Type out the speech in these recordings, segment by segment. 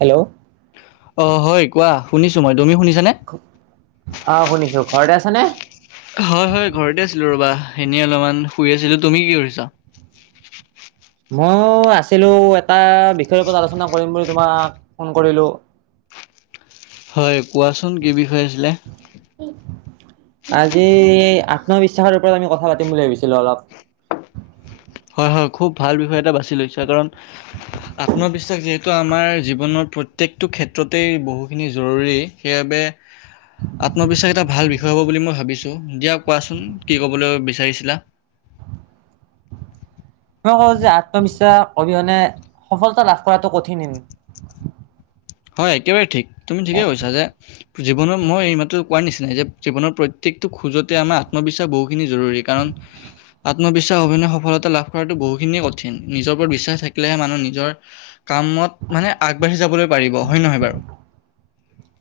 Hello অ হয় কোৱা শুনিছো মই তুমি শুনিছানে? আহ শুনিছো ঘৰতে আছ নে হয় হয় ঘৰতে আছিলো ৰবা এনে অলপমান শুই আছিলো তুমি কি কৰিছা? [unintelligible] মই আছিলো এটা বিষয়ৰ ওপৰত আলোচনা কৰিম বুলি তোমাক ফোন কৰিলো [unintelligible] হয় কোৱাচোন কি বিষয় আছিলে? আজি আত্মবিশ্বাসৰ ওপৰত আমি কথা পাতিম বুলি ভাবিছিলো অলপ- হয় হয় খুব ভাল বিষয় এটা বাছি লৈচা কাৰণ আত্মবিশ্বাস যিহেতু আমাৰ জীৱনত- প্ৰত্যেকটো ক্ষেত্ৰতেই বহুখিনি জৰুৰী সেইবাবে আত্মবিশ্বাস এটা ভাল বিষয় হ'ব বুলি মই ভাবিছো দিয়া কোৱাচোন কি কবলৈ বিচাৰিছিলা। [unintelligible] মই কওঁ যে আত্মবিশ্বাস অবিহনে সফলতা লাভ কৰাটো কঠিন হয় একেবাৰে ঠিক তুমি ঠিকে কৈছা যে জীৱনত মই এই মাতো কোৱাৰ নিচিনাই যে জীৱনৰ প্ৰত্যেকটো খোজতে আমাৰ আত্মবিশ্বাস বহুখিনি জৰুৰী কাৰণ- আত্মবিশ্বাস অভিনয়ত সফলতা লাভ কৰাটো বহুখিনিয়ে কঠিন নিজৰ ওপৰত বিশ্বাস থাকিলেহে মানুহ নিজৰ কামত মানে আগবাঢ়ি যাবলৈ পাৰিব হয় নহয় বাৰু।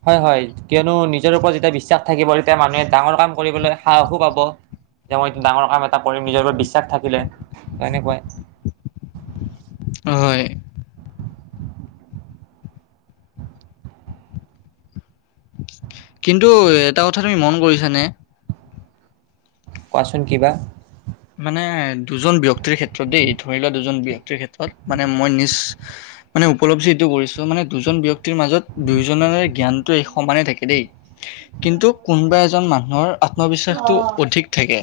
হয় হয় কিয়নো নিজৰ ওপৰত যেতিয়া বিশ্বাস থাকিব তেতিয়া মানুহে ডাঙৰ কাম কৰিবলৈ সাহসো পাব এতিয়া মই ডাঙৰ কাম এটা কৰিম নিজৰ ওপৰত বিশ্বাস থাকিলে তেনেকুৱাই। হয়। কিন্তু এটা কথা তুমি মন কৰিছানে? কোৱাচোন কিবা। মানে দুজন ব্যয়ক্তিৰ ক্ষেত্ৰত দেই ধৰি লোৱা দুজন ব্যয়ক্তিৰ ক্ষেত্ৰত মানে মই নিজ- মানে উপলব্ধি এইটো কৰিছোঁ। মানে দুজন ব্যক্তিৰ মাজত দুয়োজনে জ্ঞানটো এই সমানে থাকে দেই- কিন্তু কোনোবা এজন মানুহৰ আত্মবিশ্বাসটো অধিক থাকে।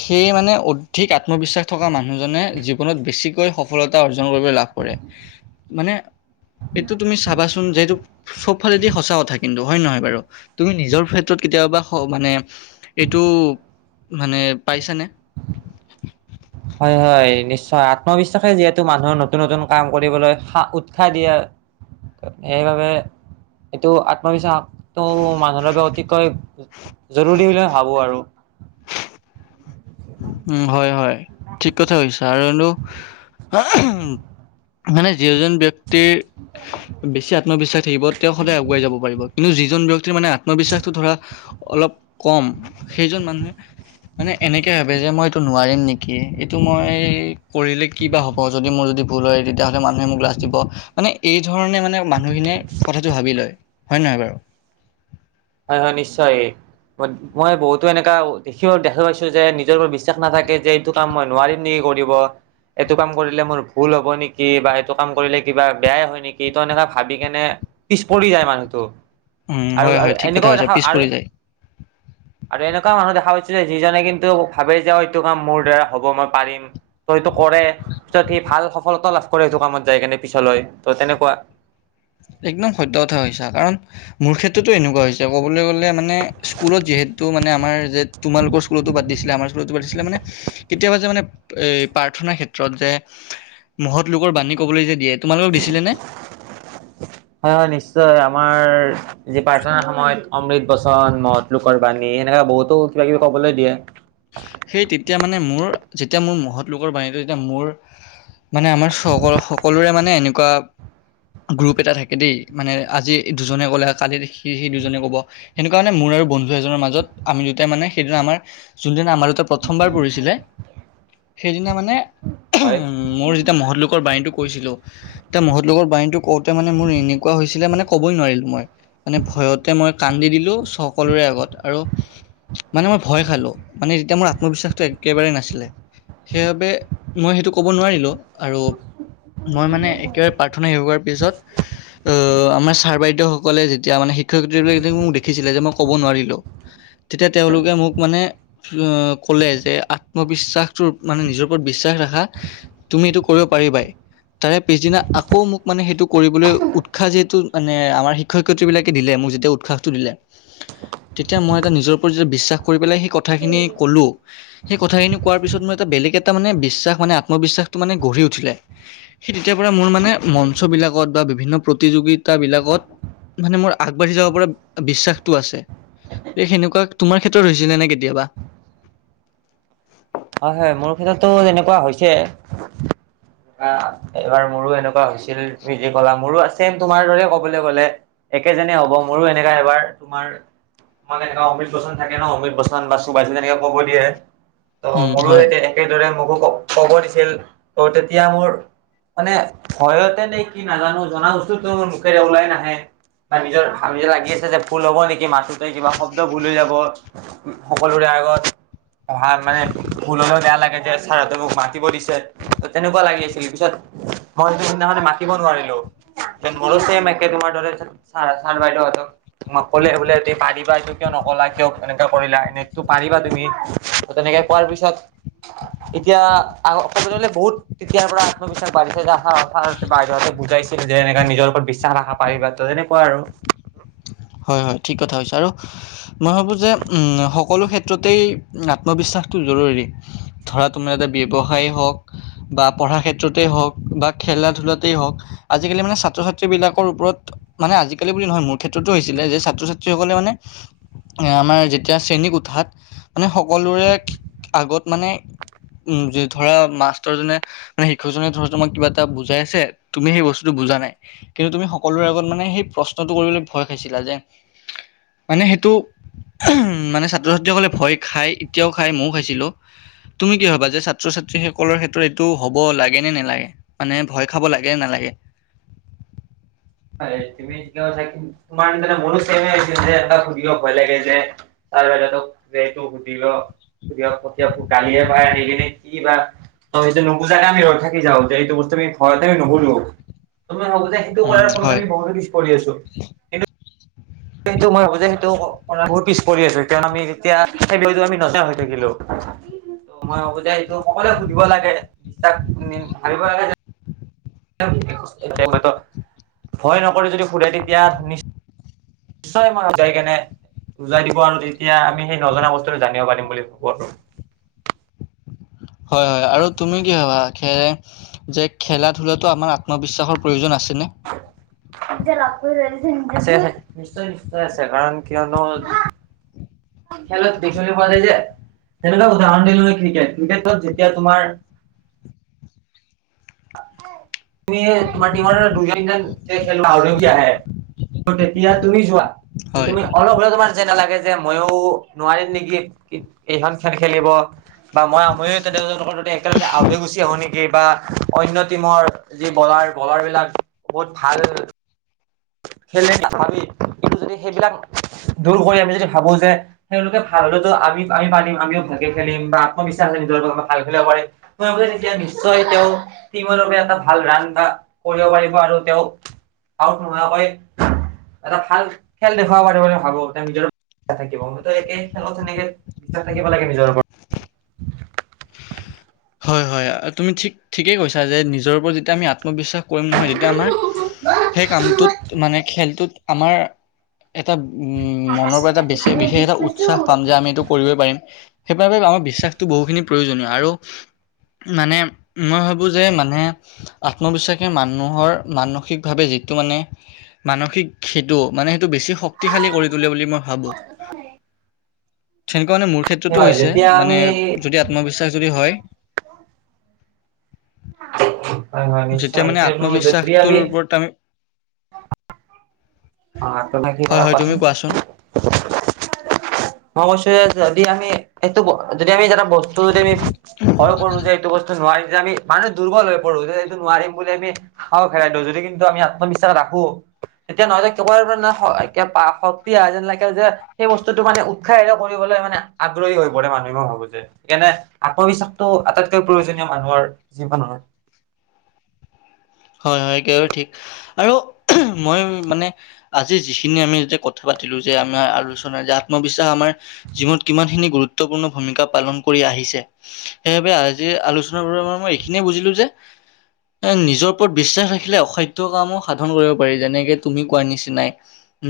সেয়ে মানে অধিক আত্মবিশ্বাস থকা মানুহজনে জীৱনত বেছিকৈ সফলতা অৰ্জন কৰিবলৈ লাভ কৰে। মানে এইটো তুমি চাবাচোন যেটো চব ফালেদি সঁচা কথা কিন্তু। হয়ে নহয় বাৰু তুমি নিজৰ ক্ষেত্ৰত কেতিয়াবা মানে এইটো মানে- পাইছানে? হয় হয় নিশ্চয় আত্মবিশ্বাসে যিহেতু মানুহৰ নতুন নতুন কাম কৰিবলৈ উৎসা উৎসাহ দিয়া- সেইবাবে এইটো আত্মবিশ্বাসটো মানুহৰ বাবে অতিকৈ। জৰুৰী বুলি ভাবোঁ আৰু। উ হয় হয় ঠিক কথা কইছা আৰু নো। মানে যিজন ব্যক্তি। তিৰ বেছি আত্মবিশ্বাস থাকিব তেওঁ সদায় আগুৱাই যাব পাৰিব। কিন্তু যিজন ব্যয়ক্তিৰ মানে আত্মবিশ্বাসটো ধৰা অলপ কম সেইজন মানুহে। মানে এনেক। কে ভাবে যে মই এইটো নোৱাৰিম নেকি? এইটো মই কৰিলে কি বা হ'ব যদি মোৰ যদি ভুল হয় তেতিয়া। কাণে মানুহে মোক লাাজ দিব মানে এই ধৰণে মানে। নাই মানুহ খিনিয়ে কঠাতো ভাবি লয় হয় নহয় বাৰু। হয় হয় নিশ্চয়। মই বহুতো এনেকা দেখি দেখা পাইছোঁ। যে নিজৰ ওপৰত বিশ্বাস নাথাকে যে এইটো কাম মই নোৱাৰিম নেকি। কৰিব। এইটো কাম কৰিলে মোৰ ভুল হ'ব নেকি? বা এইটো কাম কৰিলে কিবা বেয়াই হয় নেকিটো এনেকুৱা ভাবি কেনে পিছ পৰি যায় মানুহটো। উম আৰু হয় আৰু হয় ঠিক কথা এনেকুৱাও কৈছা দেখা পিছ আৰু পৰি যায়। আৰু এনেকুৱা মানুহ দেখা পাইছোঁ যে যিজনে কিন্তু ভাবে যে এইটো কাম মোৰ দ্বাৰা হ'ব মই পাৰিম। ত সেইটো কৰে পিছত সি ভাল সফলতা লাভ কৰে সেইটো কামত যায় কেনে পিছলৈ ত তেনেকুৱা। [inaudible] একদম সত কথা কইছা কাৰণ মোৰ ক্ষেত্ৰতো এনেকুৱা হৈছে ক'বলৈ গ'লে মানে স্কুলত যিহেতু তু মানে যে তোমালোকৰ স্কুলতো পাতিছিল- আমাৰ স্কুলত পাতিছিলে মানে কেতিয়াবা যে মানে প্ৰাৰ্থনাৰ ক্ষেত্ৰত যে। মহত লোকৰ বাণী ক'বলৈ যে দিয়ে তোমালোকক দিছিলে নে। হয় হয় নিশ্চয় আমাৰ যি প্ৰাৰ্থনাৰ সময়ত। অমৃত বচন মহতলোকৰবাণী এনেককা বহুতো কিবা কিবি ক'বলৈ দিয়ে। সেই তেতিয়া মানে মোৰ যেতিয়া মোৰ মহৎ লোকৰ বাণীটো তেতিয়া মোৰ মানে আমাৰ সক সকলোৰে মানে এনেকুৱা গ্ৰুপ এটা থাকে দেই। মানে আজি দুজনে ক'লে, কালি সি সেই দুজনে ক'ব সেনেকুৱা মানে মোৰ বন্ধু এজনৰ মাজত আমি দুটাই মানে সেইদিনা আমাৰ যোনদিনা আমাৰ সেই ত প্ৰথমবাৰ পঢ়িছিলে, সেইদিনা মানে উ হয়। মোৰ যেতিয়া মহৎলোকৰ বাণীটো কৈছিলোঁ, ত মহৎ লোকৰ বাণীতো কওঁতে মানে মোৰ এনেকুৱা হৈছিলে মানে ক'বই নোৱাৰিলোঁ মই। মানে ভয়তে মই কান্দি দিলোঁ। লো সকলোৰে আগত আৰু মানে মই ভয় খালোঁ। মানে যেতিয়া মোৰ আত্মবিশ্বাসটো একেবাৰে নাছিলে। সেইবাবে মই সেইটো ক'ব নোৱাৰিলোঁ। আৰু মই মানে একেবাৰে প্ৰাৰ্থনা হেৰুৱাৰ পিছত লা আমাৰ ছাৰ বাইদেউ সকলে যেত তিয়া মানে শিক্ষক-শিক্ষয়িত্ৰীবোৰে মোক দেখিছিলে যে মই ক'ব নোৱাৰিলোঁ তেতিয়া তেওঁলোকে মোক মানে ও কলে যে আত্মবিশ্বাসটোৰ মানে নিজৰ ওপৰত বিশ্বাস ৰাখা, তুমি এইটো কৰিব পাৰিবাই। তাৰে পিছদিনা আকৌ মোক মানে সেইটো কৰিবলৈ উৎসাহ যিহেতু মানে আমাৰ শিক্ষক শিক্ষয়িত্ৰী বিলাকে দিলে। মোক যেতিয়া উৎসাহটো দিলে, তেতিয়া মই এটা নিজৰ ওপৰত যেতিয়া বিশ্বাস কৰি পেলাই সেই কথাখিনি ক'লোঁ সেই কথাখিনি কোৱাৰ পিছত মোৰ এটা বেলেগ এটা মানে বিশ্বাস মানে আত্মবিশ্বাসটো মানে গঢ়ি উঠিলে। সে তেতিয়াৰ পৰা মোৰ মানে মঞ্চ বিলাকত বা বিভিন্ন প্ৰতিযোগিতা বিলাকত মানে মোৰ আগবাঢ়ি যাব পৰা বিশ্বাসটো আছে। এই সেনেকুৱা, তোমাৰ ক্ষেত্ৰত হৈছিলে নে কেতিয়াবা? হয়, হয়। মোৰ ক্ষেত্ৰটো তেনেকুৱা হৈছে। এইবাৰ মোৰো এনেকুৱা হৈছিল। তুমি যি কলা মোৰো আছিল তোমাৰ দৰে কবলে গলে। একে যেনে হ'ব। মোৰো এনেকা এবাৰ তোমাৰ মানে এনেকুৱা অমৃত বচন থাকে ন অমৃত বচন বা সুভাচিছ তেনেকে ক'ব দিয়ে। ত উম, মোৰো হয়, স একেদৰে মোকো ক'ব দিছিল ত তেতিয়া মোৰ মানে ভয়তে নে কি নাজানো। জনা বস্তুটো মুখেৰে ওলাই নাহে। বা নিজৰ নিজে লাগি আছে ভাবি লাগি আছে যে ভুল হ'ব নেকি মাতটো। গো কিবা শব্দ ভুল হৈ যাব সকলোৰে আগত অহা মানে ভুল হলেও বেয়া লাগে যে ছাৰহঁতে মোক মাতিব দিছে। তেনেকুৱা লাগি আছিল পিছত মই সেইদিনাখনে মাতিব নোৱাৰিলো। মোৰো চেম একে তোমাৰ দৰে ছাৰ বাইদেউহতক মক ক'লে বোলে ত পাৰিবা এইটো কিয় নক নকলা কিয়? এনেকুৱা কৰিলা। এনেটো পাৰিবা তুমি। ত তেনেকে কোৱাৰ পিছত এতিয়া অকলে বহুত তেতিয়াৰ পৰা আত্মবিশ্বাস বাঢ়িছে যে অ ছাৰ বাইদেউহতে বুজে। পাইছিল যে এনেকা নিজৰ ওপৰত বিশ্বাস ৰাখা, পাৰিবা তো। তেনেকুৱা আৰু। হয়, হয়। ঠিক কথা হৈছে আৰু মই ভাবোঁ যে উম সকলো ক্ষেত্ৰতেই আত্মবিশ্বাসটো জৰুৰী। ধৰা তোমাৰ এটা ব্যৱসায় হওঁক বা পঢ়া ক্ষেত্ৰতেই হওঁক বা খেলা ধূলাতেই হওঁক। আজি-কালি মানে ছাত্ৰ-ছাত্ৰীবিলাকৰ ওপৰত মানে আজিকালি বুলি নহয়। মোৰ ক্ষেত্ৰতো হৈছিলে যে ছাত্ৰ-ছাত্ৰীসকলে মানে আমাৰ যেতিয়া শ্ৰেণীক উঠাত মানে সকলোৰে আগত মানে উম ধৰা মাষ্টৰজনে নে শিক্ষকজনে ধৰা তোমাক কিবা এটা বুজাই আছে, তুমি সেই বস্তুটো বুজা নাই। কিন্তু তুমি সকলোৰে আগত মানে সেই প্ৰশ্নটো কৰিবলৈ ভয় খাইছিলা যে মানে সেইটো মানে ছাত্ৰ-ছাত্ৰীসকলে ভয় খায়। এতিয়াও খাই, মইও খাইছিলো। তুমি কি ভাবা যে ছাত্ৰ-ছাত্ৰী সকলৰ ক্ষেত্ৰত এইটো হ'ব লাগে নে নেলাগে? মানে ভয় খাব লাগে নে না লাগে তুমি চ কি তোমাৰ নিচিনা মোৰো চেম [unintelligible] যে এ সুধিব ভয় লাগে যে তাৰ [unintelligible] সেইটো সুধি ল। কেতিয়াবা ফটকে আকৌ গালিয়ে পাৰে নেকি [unintelligible] কি বা তই সেই নুবুজাকে আমি ৰৈ থাকি যাও যে, এইটো বস্তু আমি ঘৰত আমি নুবুজো। তমাৰ মাজতে সেইটো উম কৰাৰ ফলত হয় আমি বহুতো পিছ পৰি আছো। কিন্তু সেইটো মই ভাবো যে সেইটো মানে বহুত পিছ পৰি আছো। এতিয়া আমি তেতিয়া সেইটো আমি নজনা হৈ থাকিলো [unintelligible] ত মই আতি এইটো সকলোৱে সুধিব লাগে বিশ্বাস ভাবিব লাগে। ভয় নকৰি যদি সুধে তেতিয়া নিশ্চয় যায়কিনে বুজাই দিব আৰু তেতিয়া আমি সেই নজনা বস্তুটো জানিব পাৰিম বুলি ভাবো আৰু [inaudible] হয় হয় আৰু তুমি কি ভাবা খে যে খেলা ধূলাতো আমাৰ আত্মবিশ্বাসৰ প্ৰয়োজন আছে। নে আছে আছে নিশ্চয় নিশ্চয় আছে কাৰণ কিয়নো খেলত পালি যে তেনেকুৱা উদাহৰণ দিল ক্ৰিকেট ক্ৰিকেটত যেতিয়া তোমাৰ [inaudible] তুমি তোমাৰ টিমৰ দুজন যেন এই খেল আৰকি আহে তেতিয়া তুমি যোৱা হয় তুমি অলপ হল তোমাৰ যে নালাগে যে ময়ো নোৱাৰিম নেকি এইখন খেল খেলিব বা মই আময়ো তেৰৰ ত একেলগে আউতে গুচি আহো নেকি বা অন্য টিমৰ যি বলাৰ বলাৰ বিলাক বহুত ভাল খেলে আৰু এইটো যদি সেইবিলাক দূৰ কৰি আমি যদি ভাবো যে তেওঁলোকে ভাল হলে আমি আমি পাৰিম আমিও ভালকে খেলিম বা আত্মবিশ্বাস, ভ এতিয়া নিশ্চয় তেওঁ টিমৰ এটা ভাল টিমৰ বাবে ভাল ৰাণ কৰি আৰু তেওঁ আউট নোহাকৈ এটা ভাল খেল দেখুৱাব পাৰি বুলি ভাবো তেওঁ নিজৰ থাকিব মতো একে খেলত সেনেকে বিশ্বাস থাকিব লাগে নিজৰ ওপৰত [inaudible] হয় হয় তুমি ঠিক ঠিকেই কৈছা যে নিজৰ ওপৰত যেতিয়া আমি আ মই বিশ্বাস কৰিম নহয় তেতিয়া আমাৰ সেই কামটোত মানে খেলটোত আমাৰ এটা উম মনৰ পৰা এটা বে বিশেষ এটা উৎসাহ পাম যে আমি এইটো কৰিবই পাৰিম সেইবাবে আমাৰ বিশ্বাসটো বহুখিনি প্ৰয়োজনীয় আৰু মানে মই ভাবো যে মানে আত্মবিশ্বাসে মানুহৰ মানসিকভাৱে যিটো মানে মানসিক সেইটো মানে বেছি শক্তিশালী কৰি তোলে বুলি মই ভাবো তেনেকুৱা মানে মোৰ ক্ষেত্ৰতো হয় হৈছে যেতিয়া মানে আমি যদি আত্মবিশ্বাস যদি হয় হয় হয় যেতিয়া নিশ্চয় মানে যদি আত্মবিশ্বাসটোৰ আমি ওপৰত আমি [inaudible] অ আে কি হয় বেলা হয় তুমি কচোন কোৱাচোন। অৱ [unintelligible] যদি আমি এইটো যদি আমি এটা বস্তু যদি আমি ভয় কৰো যে এইটো বস্তু নোৱাৰি আমি মানুহ দুৰ্বল হৈ পৰো যে এইটো নোৱাৰিম বুলি আমি খাওঁ খেলাই যদি কিন্তু আমি আত্মবিশ্বাস ৰাখো এতিয়া নহলে শক্তি আহা যেন লাগে যে সেই বস্তুটো মানে উৎসাহিত কৰিবলৈ মানে হৈ পৰে মানুহে ভাবো যে সকাৰে আত্মবিশ্বাসটো আটাইতকৈ প্ৰয়োজনীয় মানুহৰ জীৱনৰ হয় হয় সেইটো ঠিক আৰু মই মানে আজি যিখিনি আমি যেতিয়া কথা পাতিলোঁ যে আমাৰ আলোচনাৰ যে আত্মবিশ্বাস আমাৰ জীৱনত কিমানখিনি গুৰুত্বপূৰ্ণ ভূমিকা পালন কৰি আহিছে সেইবাবে আজিৰ আলোচনাৰোৰ মই এইখিনি বুজিলো যে এ নিজৰ পৰত বিশ্বাস ৰাখিলে অসাধ্য কামো সাধন কৰিব পাৰি যেনেকে তুমি কোৱাৰ নিচিনাই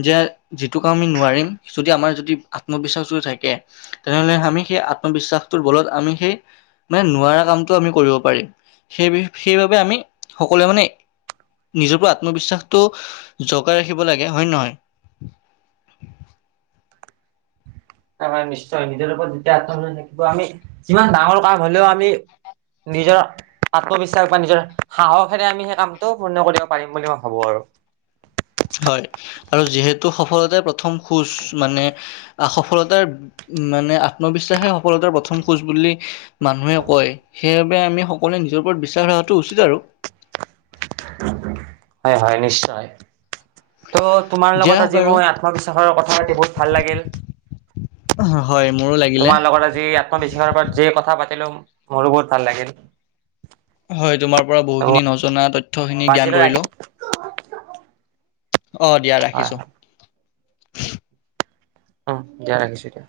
যে সেইটো ক আমি নোৱাৰিম যদি আমাৰ যদি আত্মবিশ্বাস থাকে তেনেহ'লে আমি সেই আত্মবিশ্বাসটোৰ ফলত আমি সেই মানে নোৱাৰা কামতটো আমি কৰিব পাৰিম সেই সেইবাবে আমি সকলোৱে মানে নিজৰ পৰা আত্মবিশ্বাসটো জগাই ৰাখিব লাগে হয় নহয়? [inaudible] হয়', -হয়', নিশ্চয় নিজৰ ওপৰত যেতিয়া আত্মবিশ্বাস থাকিব আমি যিমান ডাঙৰ কাম হ'লেও আমি নিজৰ আত্মবিশ্বাস বা নিজৰ সাহসেৰে আমি সেই কামটো পূৰ্ণ কৰিব পাৰিম বুলি মই ভাবোঁ আৰু! হয় আৰু যিহেতু সফলতাই প্ৰথম খোজ মানে সফলতাৰ মা', - মানে আত্মবিশ্বাসে সফলতাৰ প্ৰথম খোজ বুলি মানুহে কয় সেইবাবে আমি সকলোৱে নিজৰ ওপৰত বিশ্বাস ৰখাটো উচিত আৰু। হয়', - হয়', নিশ্চয়। ত', তোমাৰ দিয়া লগত আজি বাৰু মই আত্মবিশ্বাসৰ কথা পাতি বহুত ভাল লাগিল হয় মোৰো লাগিলে তোমাৰ লগত আজি আত্মবিশ্বাসৰ ওপৰত যে কথা পাতি পাতিলোঁ', - মোৰো বৰ ভাল লাগিল হয়, তোমাৰ পৰা বহুখিনি নজনা তথ্যখিনি জ্ঞান আজিলৈ ৰাখি কৰিলোঁ হয়', অ', দিয়া ৰাখিছোঁ। হয় অ', দিয়া ৰাখিছোঁ এতিয়া।